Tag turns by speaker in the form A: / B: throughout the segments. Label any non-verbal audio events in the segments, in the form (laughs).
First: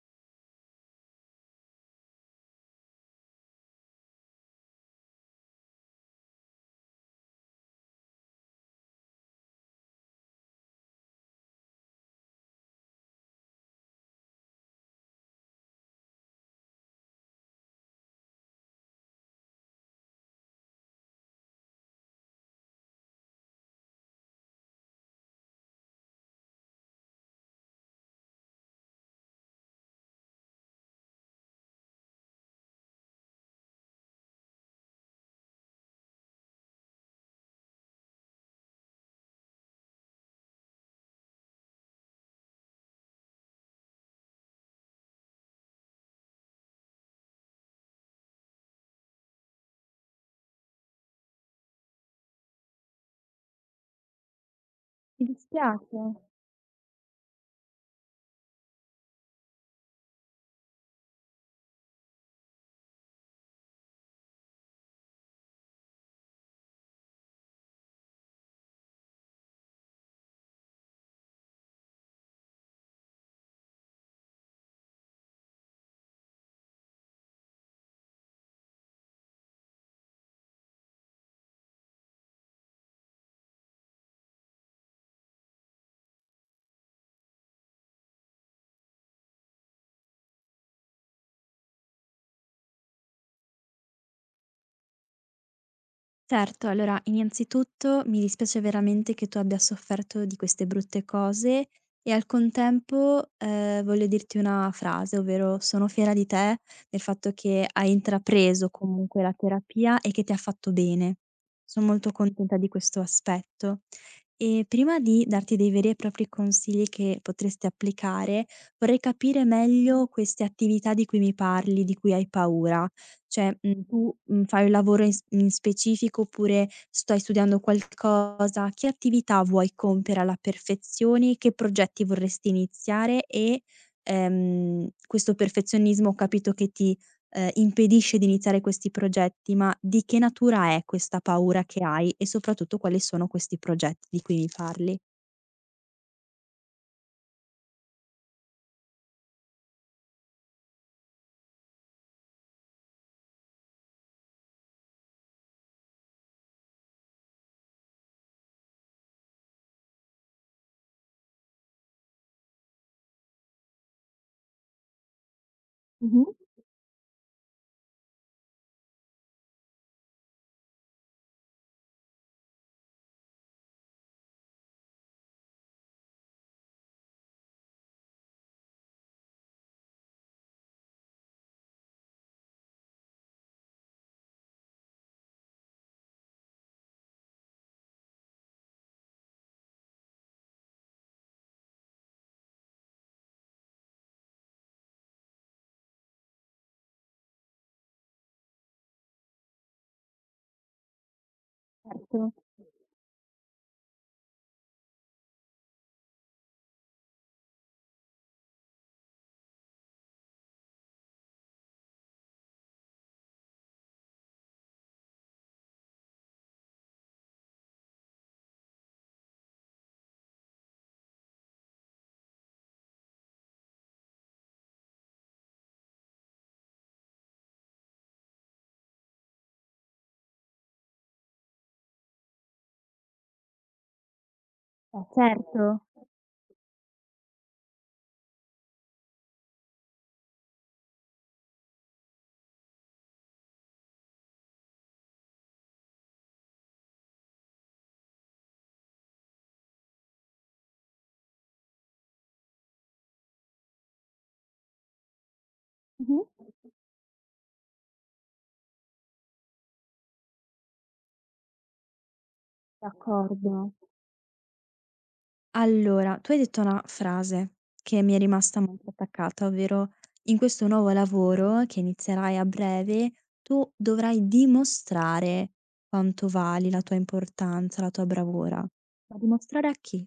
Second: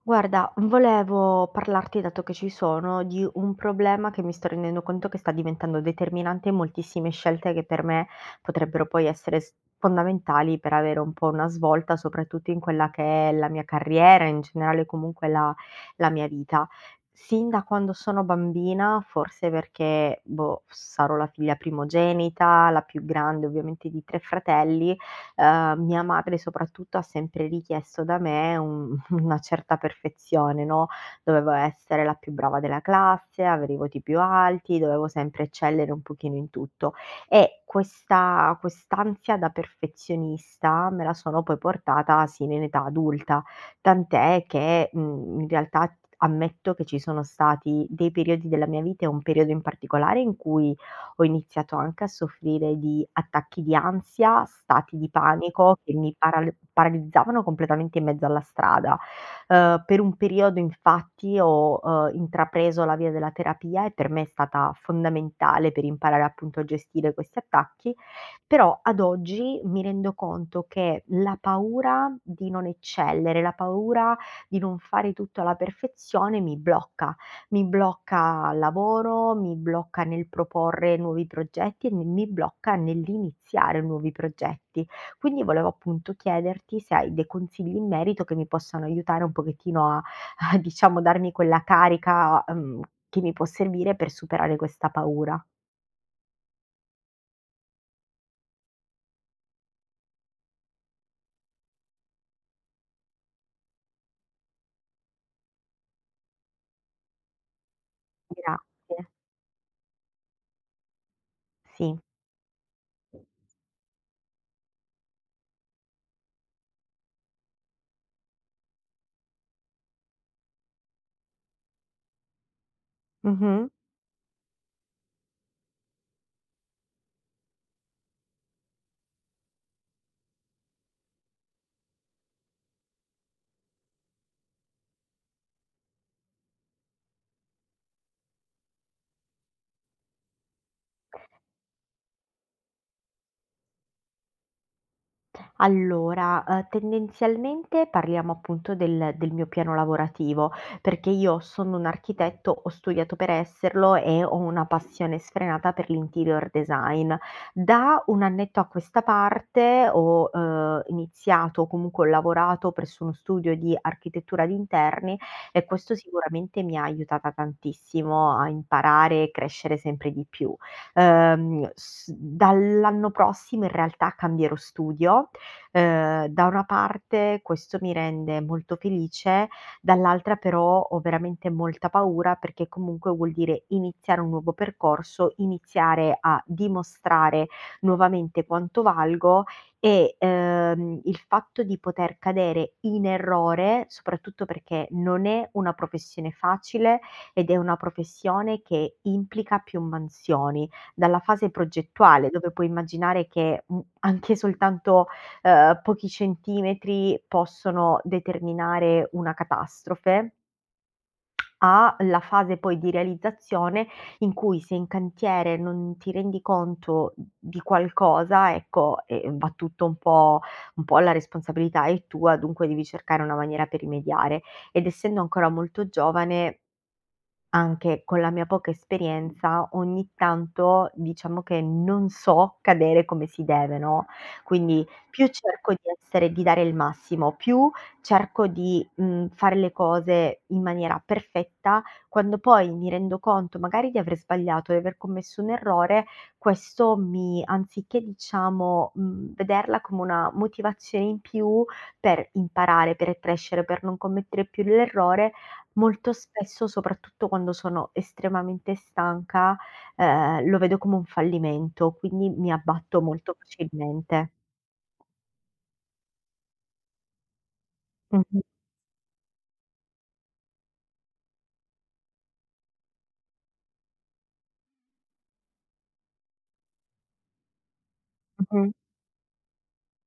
A: Guarda, volevo parlarti, dato che ci sono, di un problema che mi sto rendendo conto che sta diventando determinante in moltissime scelte che per me potrebbero poi essere s fondamentali per avere un po' una svolta, soprattutto in quella che è la mia carriera, in generale comunque la mia vita. Sin da quando sono bambina, forse perché, boh, sarò la figlia primogenita, la più grande ovviamente di 3 fratelli, mia madre soprattutto ha sempre richiesto da me un una certa perfezione, no, dovevo essere la più brava della classe, avere i voti più alti, dovevo sempre eccellere un pochino in tutto. E questa quest'ansia da perfezionista me la sono poi portata sino in età adulta, tant'è che, in realtà ammetto che ci sono stati dei periodi della mia vita e un periodo in particolare in cui ho iniziato anche a soffrire di attacchi di ansia, stati di
B: Mi
A: panico che
B: dispiace.
A: mi paral paralizzavano completamente in mezzo alla strada. Per un periodo infatti ho, intrapreso la via della terapia e per me è stata fondamentale per imparare appunto a gestire questi attacchi, però ad oggi mi rendo conto che la paura di non eccellere, la paura di non fare tutto alla perfezione mi blocca. Mi blocca al lavoro, mi blocca nel proporre nuovi progetti e mi blocca nell'iniziare nuovi progetti. Quindi volevo appunto chiederti se hai dei consigli in merito che mi possano aiutare un pochettino a (laughs) a diciamo darmi quella carica, che mi può servire per superare questa paura.
B: Certo, allora innanzitutto mi dispiace veramente che tu abbia sofferto di queste brutte cose e al contempo, voglio dirti una frase, ovvero sono fiera di te del fatto che hai
A: Grazie.
B: intrapreso comunque la terapia e che ti ha fatto bene. Son
A: Sì.
B: molto contenta di questo aspetto. E prima di darti dei veri e propri consigli che potresti applicare, vorrei capire meglio queste attività di cui mi parli, di cui hai paura. Cioè,
A: Mh-mh.
B: tu, fai un lavoro in specifico oppure stai studiando qualcosa? Che attività vuoi compiere alla perfezione? Che progetti vorresti iniziare? E, questo perfezionismo ho capito che ti, impedisce di iniziare questi progetti, ma di che natura è questa paura che hai? E soprattutto quali sono questi progetti di cui mi parli?
A: Allora, tendenzialmente parliamo appunto del mio piano lavorativo, perché io sono un architetto, ho studiato per esserlo e ho una passione sfrenata per l'interior design. Da 1 annetto a questa parte ho, iniziato o comunque ho lavorato presso uno studio di architettura di interni e questo
B: Mh-mh.
A: sicuramente mi ha aiutata tantissimo a imparare e crescere sempre di più. S Dall'anno prossimo in realtà cambierò studio. Da una parte questo mi rende molto felice, dall'altra però ho veramente molta paura perché comunque vuol dire iniziare un nuovo percorso, iniziare a dimostrare nuovamente quanto valgo e, il fatto di poter cadere in errore, soprattutto perché non è una professione facile ed è una professione che implica più mansioni, dalla fase
B: Certo,
A: progettuale dove puoi immaginare che, anche soltanto pochi centimetri possono determinare una catastrofe, alla fase poi di realizzazione in cui se in cantiere non ti rendi conto di qualcosa, ecco, va tutto un po' la responsabilità è tua, dunque devi cercare una maniera per rimediare. Ed essendo ancora molto giovane anche con la mia poca esperienza, ogni tanto diciamo che non so cadere come si deve, no, quindi più
B: certo.
A: cerco di essere di dare il massimo, più cerco di, fare le cose in maniera perfetta, quando poi mi rendo conto magari di aver sbagliato, di aver commesso un errore, questo mi anziché diciamo, vederla come una motivazione in più per imparare, per crescere, per non commettere più l'errore, molto
B: Mh-mh.
A: spesso, soprattutto quando sono estremamente stanca, lo vedo come un fallimento, quindi mi abbatto molto
B: D'accordo.
A: facilmente.
B: Allora, tu hai detto una frase che mi è
A: Mh-mh,
B: rimasta molto attaccata, ovvero: "In questo nuovo lavoro che inizierai a breve, tu dovrai dimostrare quanto vali, la tua importanza, la tua bravura".
A: mh-mh.
B: Ma dimostrare a chi?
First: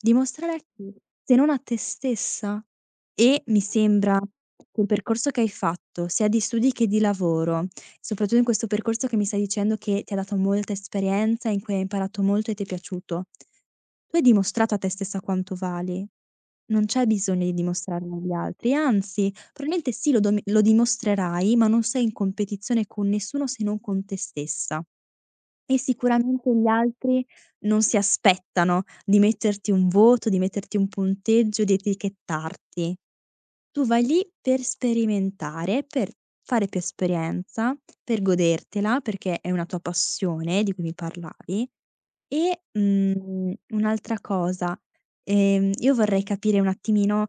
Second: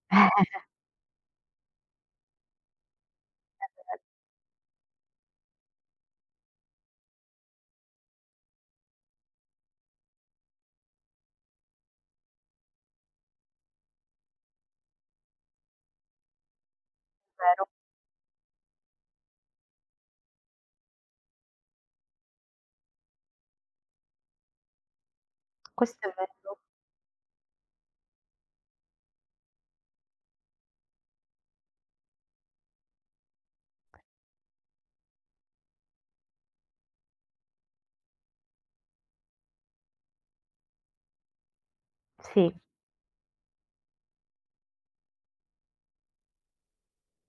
B: Dimostrare a
A: (laughs)
B: chi, se non a te stessa? E mi
A: È
B: sembra che il percorso che hai fatto, sia di studi che di lavoro, soprattutto in questo percorso che mi stai dicendo che ti ha dato molta esperienza, in cui hai imparato molto e ti è piaciuto, tu hai dimostrato a te stessa quanto vali. Non c'è bisogno di
A: vero.
B: dimostrarlo agli altri, anzi probabilmente sì lo dimostrerai, ma non sei in competizione con nessuno se non con te stessa. E
A: Questo è
B: sicuramente
A: vero.
B: gli altri non si aspettano di metterti un voto, di metterti un punteggio, di etichettarti. Tu vai lì per sperimentare, per fare più esperienza, per godertela, perché è una tua passione di cui mi parlavi.
A: Sì,
B: E, un'altra cosa, io vorrei capire un attimino,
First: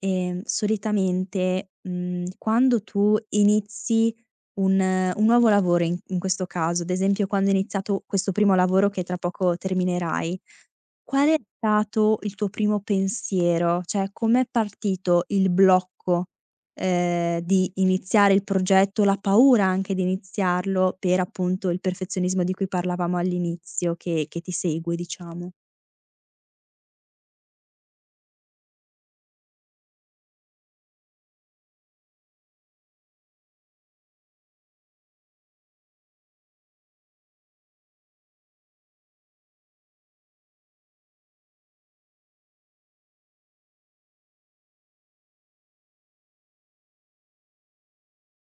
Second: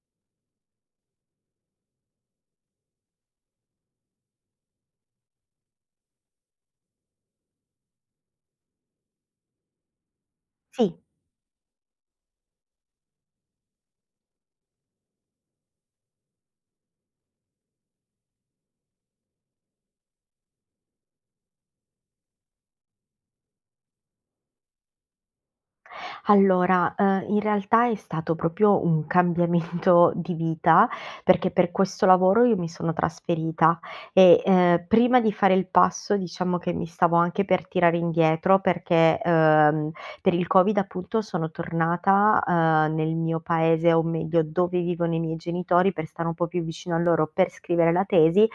B: solitamente, quando tu inizi un nuovo lavoro in questo caso, ad esempio quando hai iniziato questo primo lavoro che tra poco terminerai.
A: sì.
B: Qual è stato il tuo primo pensiero? Cioè, com'è partito il blocco, di iniziare il progetto, la paura anche di iniziarlo per, appunto, il perfezionismo di cui parlavamo all'inizio che ti segue, diciamo?
A: Allora, in realtà è stato proprio un cambiamento di vita, perché per questo lavoro io mi sono trasferita e, prima di fare il passo diciamo che mi stavo anche per tirare indietro perché, per il Covid appunto sono tornata, nel mio paese, o meglio dove vivono i miei genitori per stare un po' più vicino a loro, per scrivere la tesi.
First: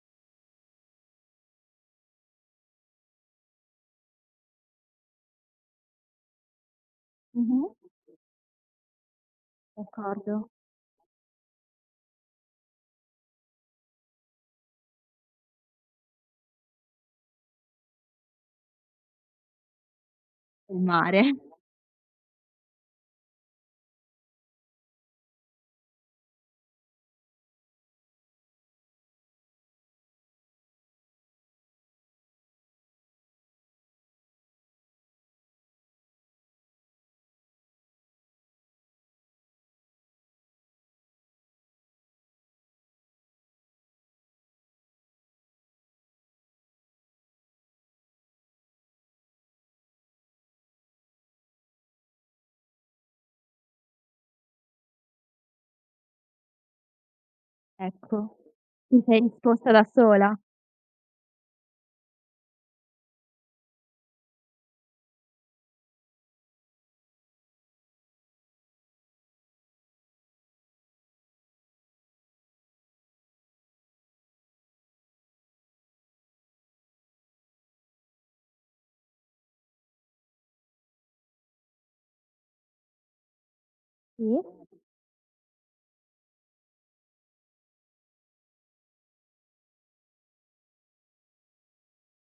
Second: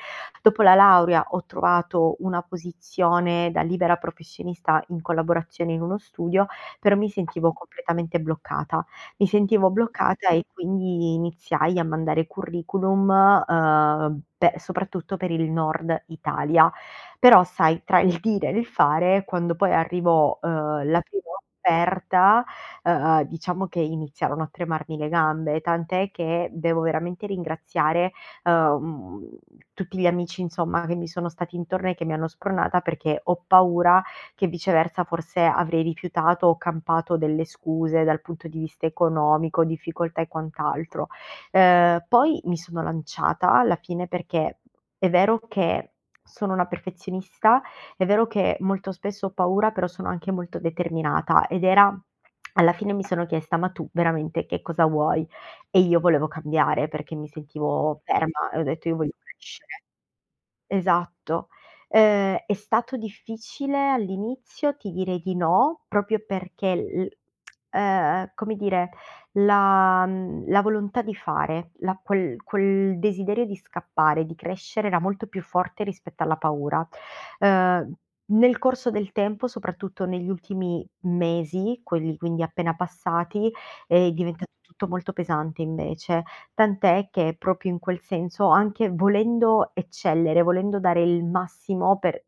A: Dopo la laurea ho trovato una posizione da libera professionista in collaborazione in uno studio, però mi sentivo
B: Mh-mh.
A: completamente bloccata. Mi sentivo bloccata e
B: D'accordo.
A: quindi iniziai a mandare curriculum, pe soprattutto per il Nord Italia. Però sai, tra il dire e il fare, quando poi arrivò,
B: Il
A: la prima
B: mare, (laughs)
A: offerta, diciamo che iniziarono a tremarmi le gambe, tant'è che devo veramente ringraziare, uhm, tutti gli amici insomma che mi sono stati intorno e che mi hanno spronata perché ho paura che viceversa forse avrei rifiutato o campato delle scuse dal punto di vista economico, difficoltà e quant'altro. Poi mi sono lanciata alla fine perché è vero che sono una perfezionista, è vero che molto spesso ho paura, però sono anche molto determinata ed era alla fine mi sono chiesta: "Ma tu veramente che cosa vuoi?" E io volevo cambiare perché mi sentivo
B: ecco.
A: ferma e ho detto: "Io
B: Ti
A: voglio
B: sei risposta da
A: crescere."
B: sola.
A: Esatto. È stato difficile all'inizio, ti direi di no, proprio perché l come dire, la volontà di fare, la quel quel desiderio di scappare, di crescere era molto più forte rispetto alla paura. Ehm, Nel corso del tempo, soprattutto negli ultimi mesi, quelli quindi appena passati, è
B: Sì,
A: diventato tutto molto pesante invece. Tant'è che proprio in quel senso, anche volendo eccellere, volendo dare il massimo, per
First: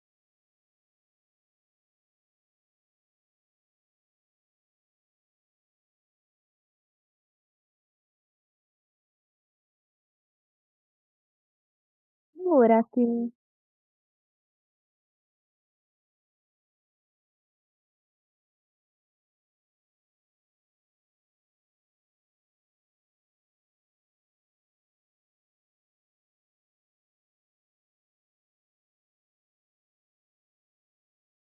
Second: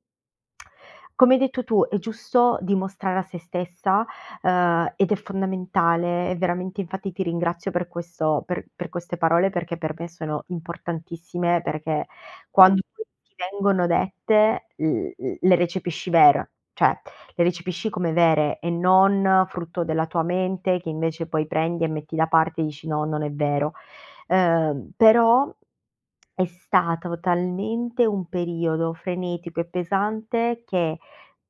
A: come hai detto tu, è giusto dimostrare a se stessa, ed è fondamentale, è veramente infatti ti ringrazio per questo per queste parole, perché per me sono importantissime, perché mh, quando (laughs)
B: figurati.
A: poi ti vengono dette l l le recepisci vere, cioè le recepisci come vere e non frutto della tua mente che invece poi prendi e metti da parte e dici: "No, non è vero". Però è stato talmente un periodo frenetico e pesante che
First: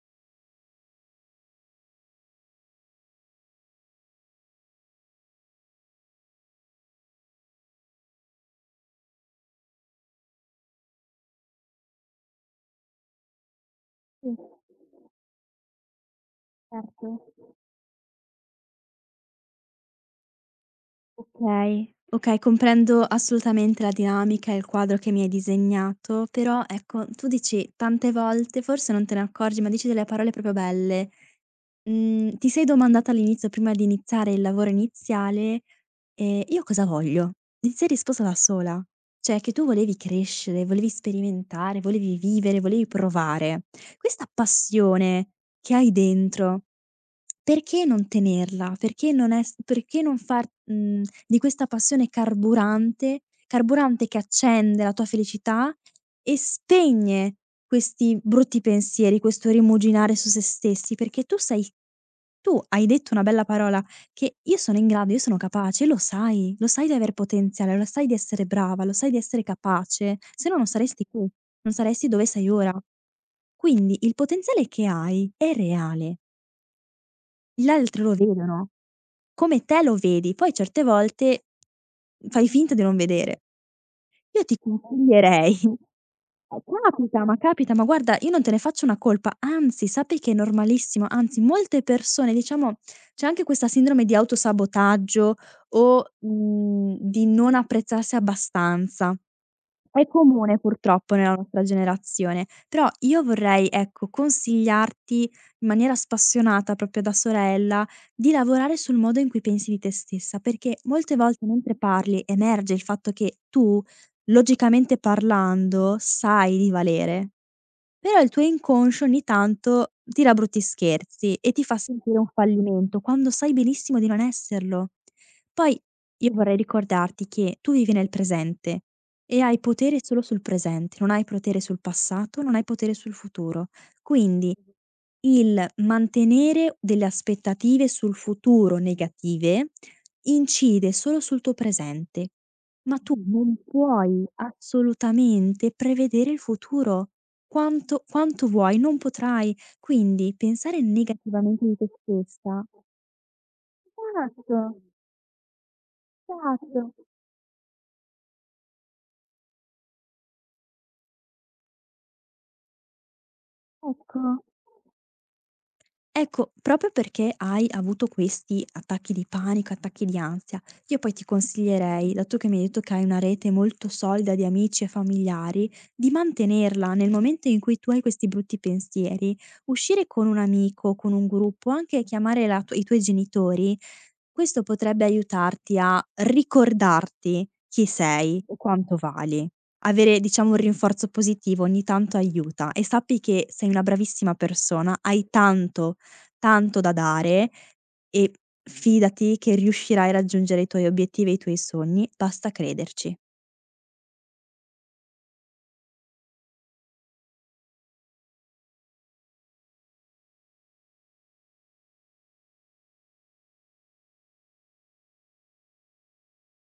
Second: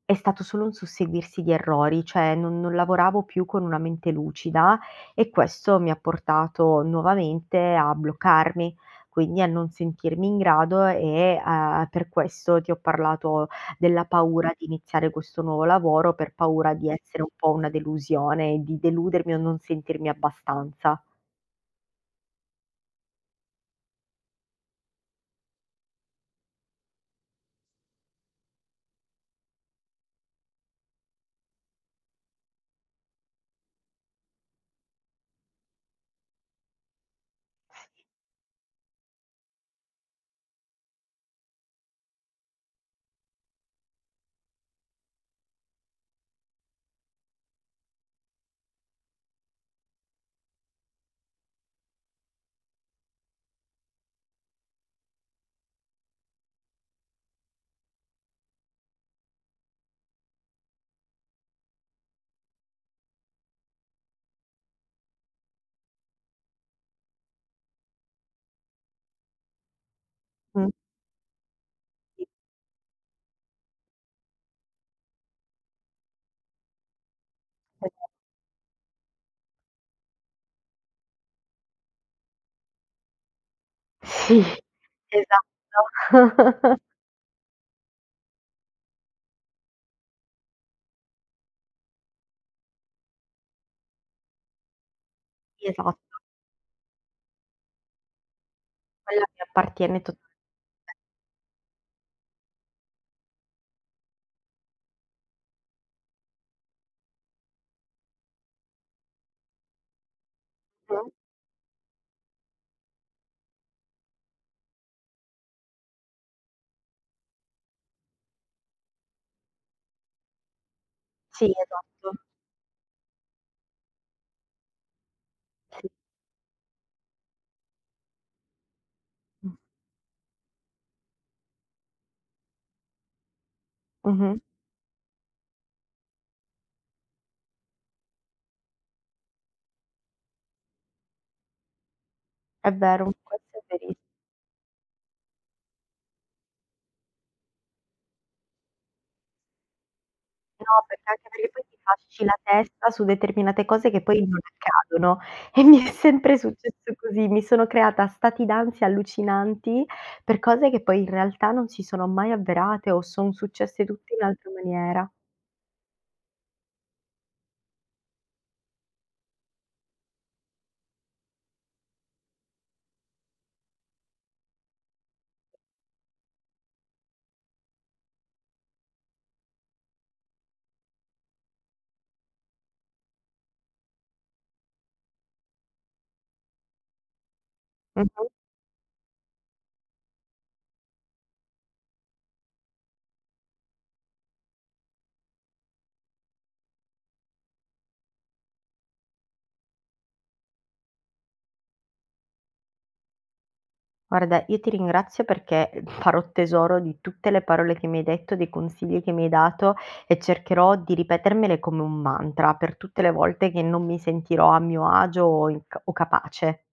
A: è stato solo un susseguirsi di errori, cioè non lavoravo più con una mente lucida e questo mi ha portato nuovamente a bloccarmi, quindi a non sentirmi in grado e, per questo ti ho parlato della paura di iniziare questo nuovo lavoro, per paura di
B: Certo.
A: essere un po' una delusione, di deludermi o non sentirmi abbastanza.
B: Okay, okay, comprendo assolutamente la dinamica e il quadro che mi hai disegnato, però ecco, tu dici tante volte, forse non te ne accorgi, ma dici delle parole proprio belle. Ti sei domandata all'inizio, prima di iniziare il lavoro iniziale: Io cosa voglio?" Ti sei risposta da sola. Cioè che tu volevi crescere, volevi sperimentare, volevi vivere, volevi provare. Questa passione che hai dentro, perché non tenerla? Perché non far, di questa passione carburante che accende la tua felicità e spegne questi brutti pensieri, questo rimuginare su se stessi, perché tu sei, tu hai detto una bella parola, che io sono in grado, io sono capace, lo sai di aver potenziale, lo sai di essere brava, lo sai di essere capace, se no non
A: Mh,
B: saresti qui, non saresti dove sei ora. Quindi il potenziale che hai è reale, gli
A: sì.
B: altri lo vedono, come te lo vedi, poi certe volte fai finta di non vedere.
A: Sì,
B: Io ti consiglierei
A: esatto.
B: (laughs) Eh,
A: (laughs)
B: capita, ma guarda io non te ne faccio una colpa, anzi sappi che è normalissimo, anzi molte persone diciamo c'è anche questa sindrome di autosabotaggio
A: Sì, esatto,
B: o, di non apprezzarsi abbastanza.
A: quella mi appartiene
B: È
A: tot.
B: comune purtroppo nella nostra generazione, però io vorrei, ecco, consigliarti in maniera spassionata, proprio da sorella, di lavorare sul modo in cui pensi di te stessa, perché
A: Mh,
B: molte volte mentre parli emerge il fatto che tu, logicamente parlando, sai di valere. Però il tuo inconscio ogni tanto tira brutti scherzi
A: sì,
B: e ti fa sentire
A: esatto.
B: un fallimento, quando sai benissimo di non esserlo. Poi
A: Sì.
B: io vorrei ricordarti che tu vivi nel presente e
A: Mh.
B: hai potere solo sul presente, non hai potere sul passato, non hai potere sul futuro.
A: Mh-mh.
B: Quindi il mantenere delle aspettative sul futuro negative incide solo sul tuo presente,
A: È
B: ma tu
A: vero,
B: non
A: questo è veriss.
B: puoi assolutamente prevedere il futuro. Quanto vuoi, non potrai. Quindi pensare
A: No, perché anche perché poi
B: negativamente di
A: ti
B: te
A: fasci la
B: stessa.
A: testa su determinate cose che poi non
B: Esatto,
A: accadono e mi è sempre
B: esatto,
A: successo così, mi sono creata stati d'ansia allucinanti per cose che poi in realtà non si sono mai avverate o son successe tutte
B: ecco.
A: in altra maniera.
B: Ecco, proprio perché hai avuto questi attacchi di panico, attacchi di ansia, io poi ti consiglierei, dato che mi hai detto che hai una rete molto solida di amici e familiari, di mantenerla nel momento in cui tu hai questi brutti pensieri. Uscire con un amico, con un gruppo, anche chiamare la tu i tuoi genitori. Questo potrebbe aiutarti a ricordarti chi
A: Mh-mh.
B: sei o quanto vali. Avere, diciamo, un rinforzo positivo ogni tanto aiuta e sappi che sei una bravissima persona, hai tanto, tanto da dare e fidati che riuscirai a raggiungere i tuoi obiettivi e i tuoi sogni, basta crederci.
A: Guarda, io ti ringrazio perché farò tesoro di tutte le parole che mi hai detto, dei consigli che mi hai dato e cercherò di ripetermele come un mantra per tutte le volte che non mi sentirò a mio agio o in- o capace.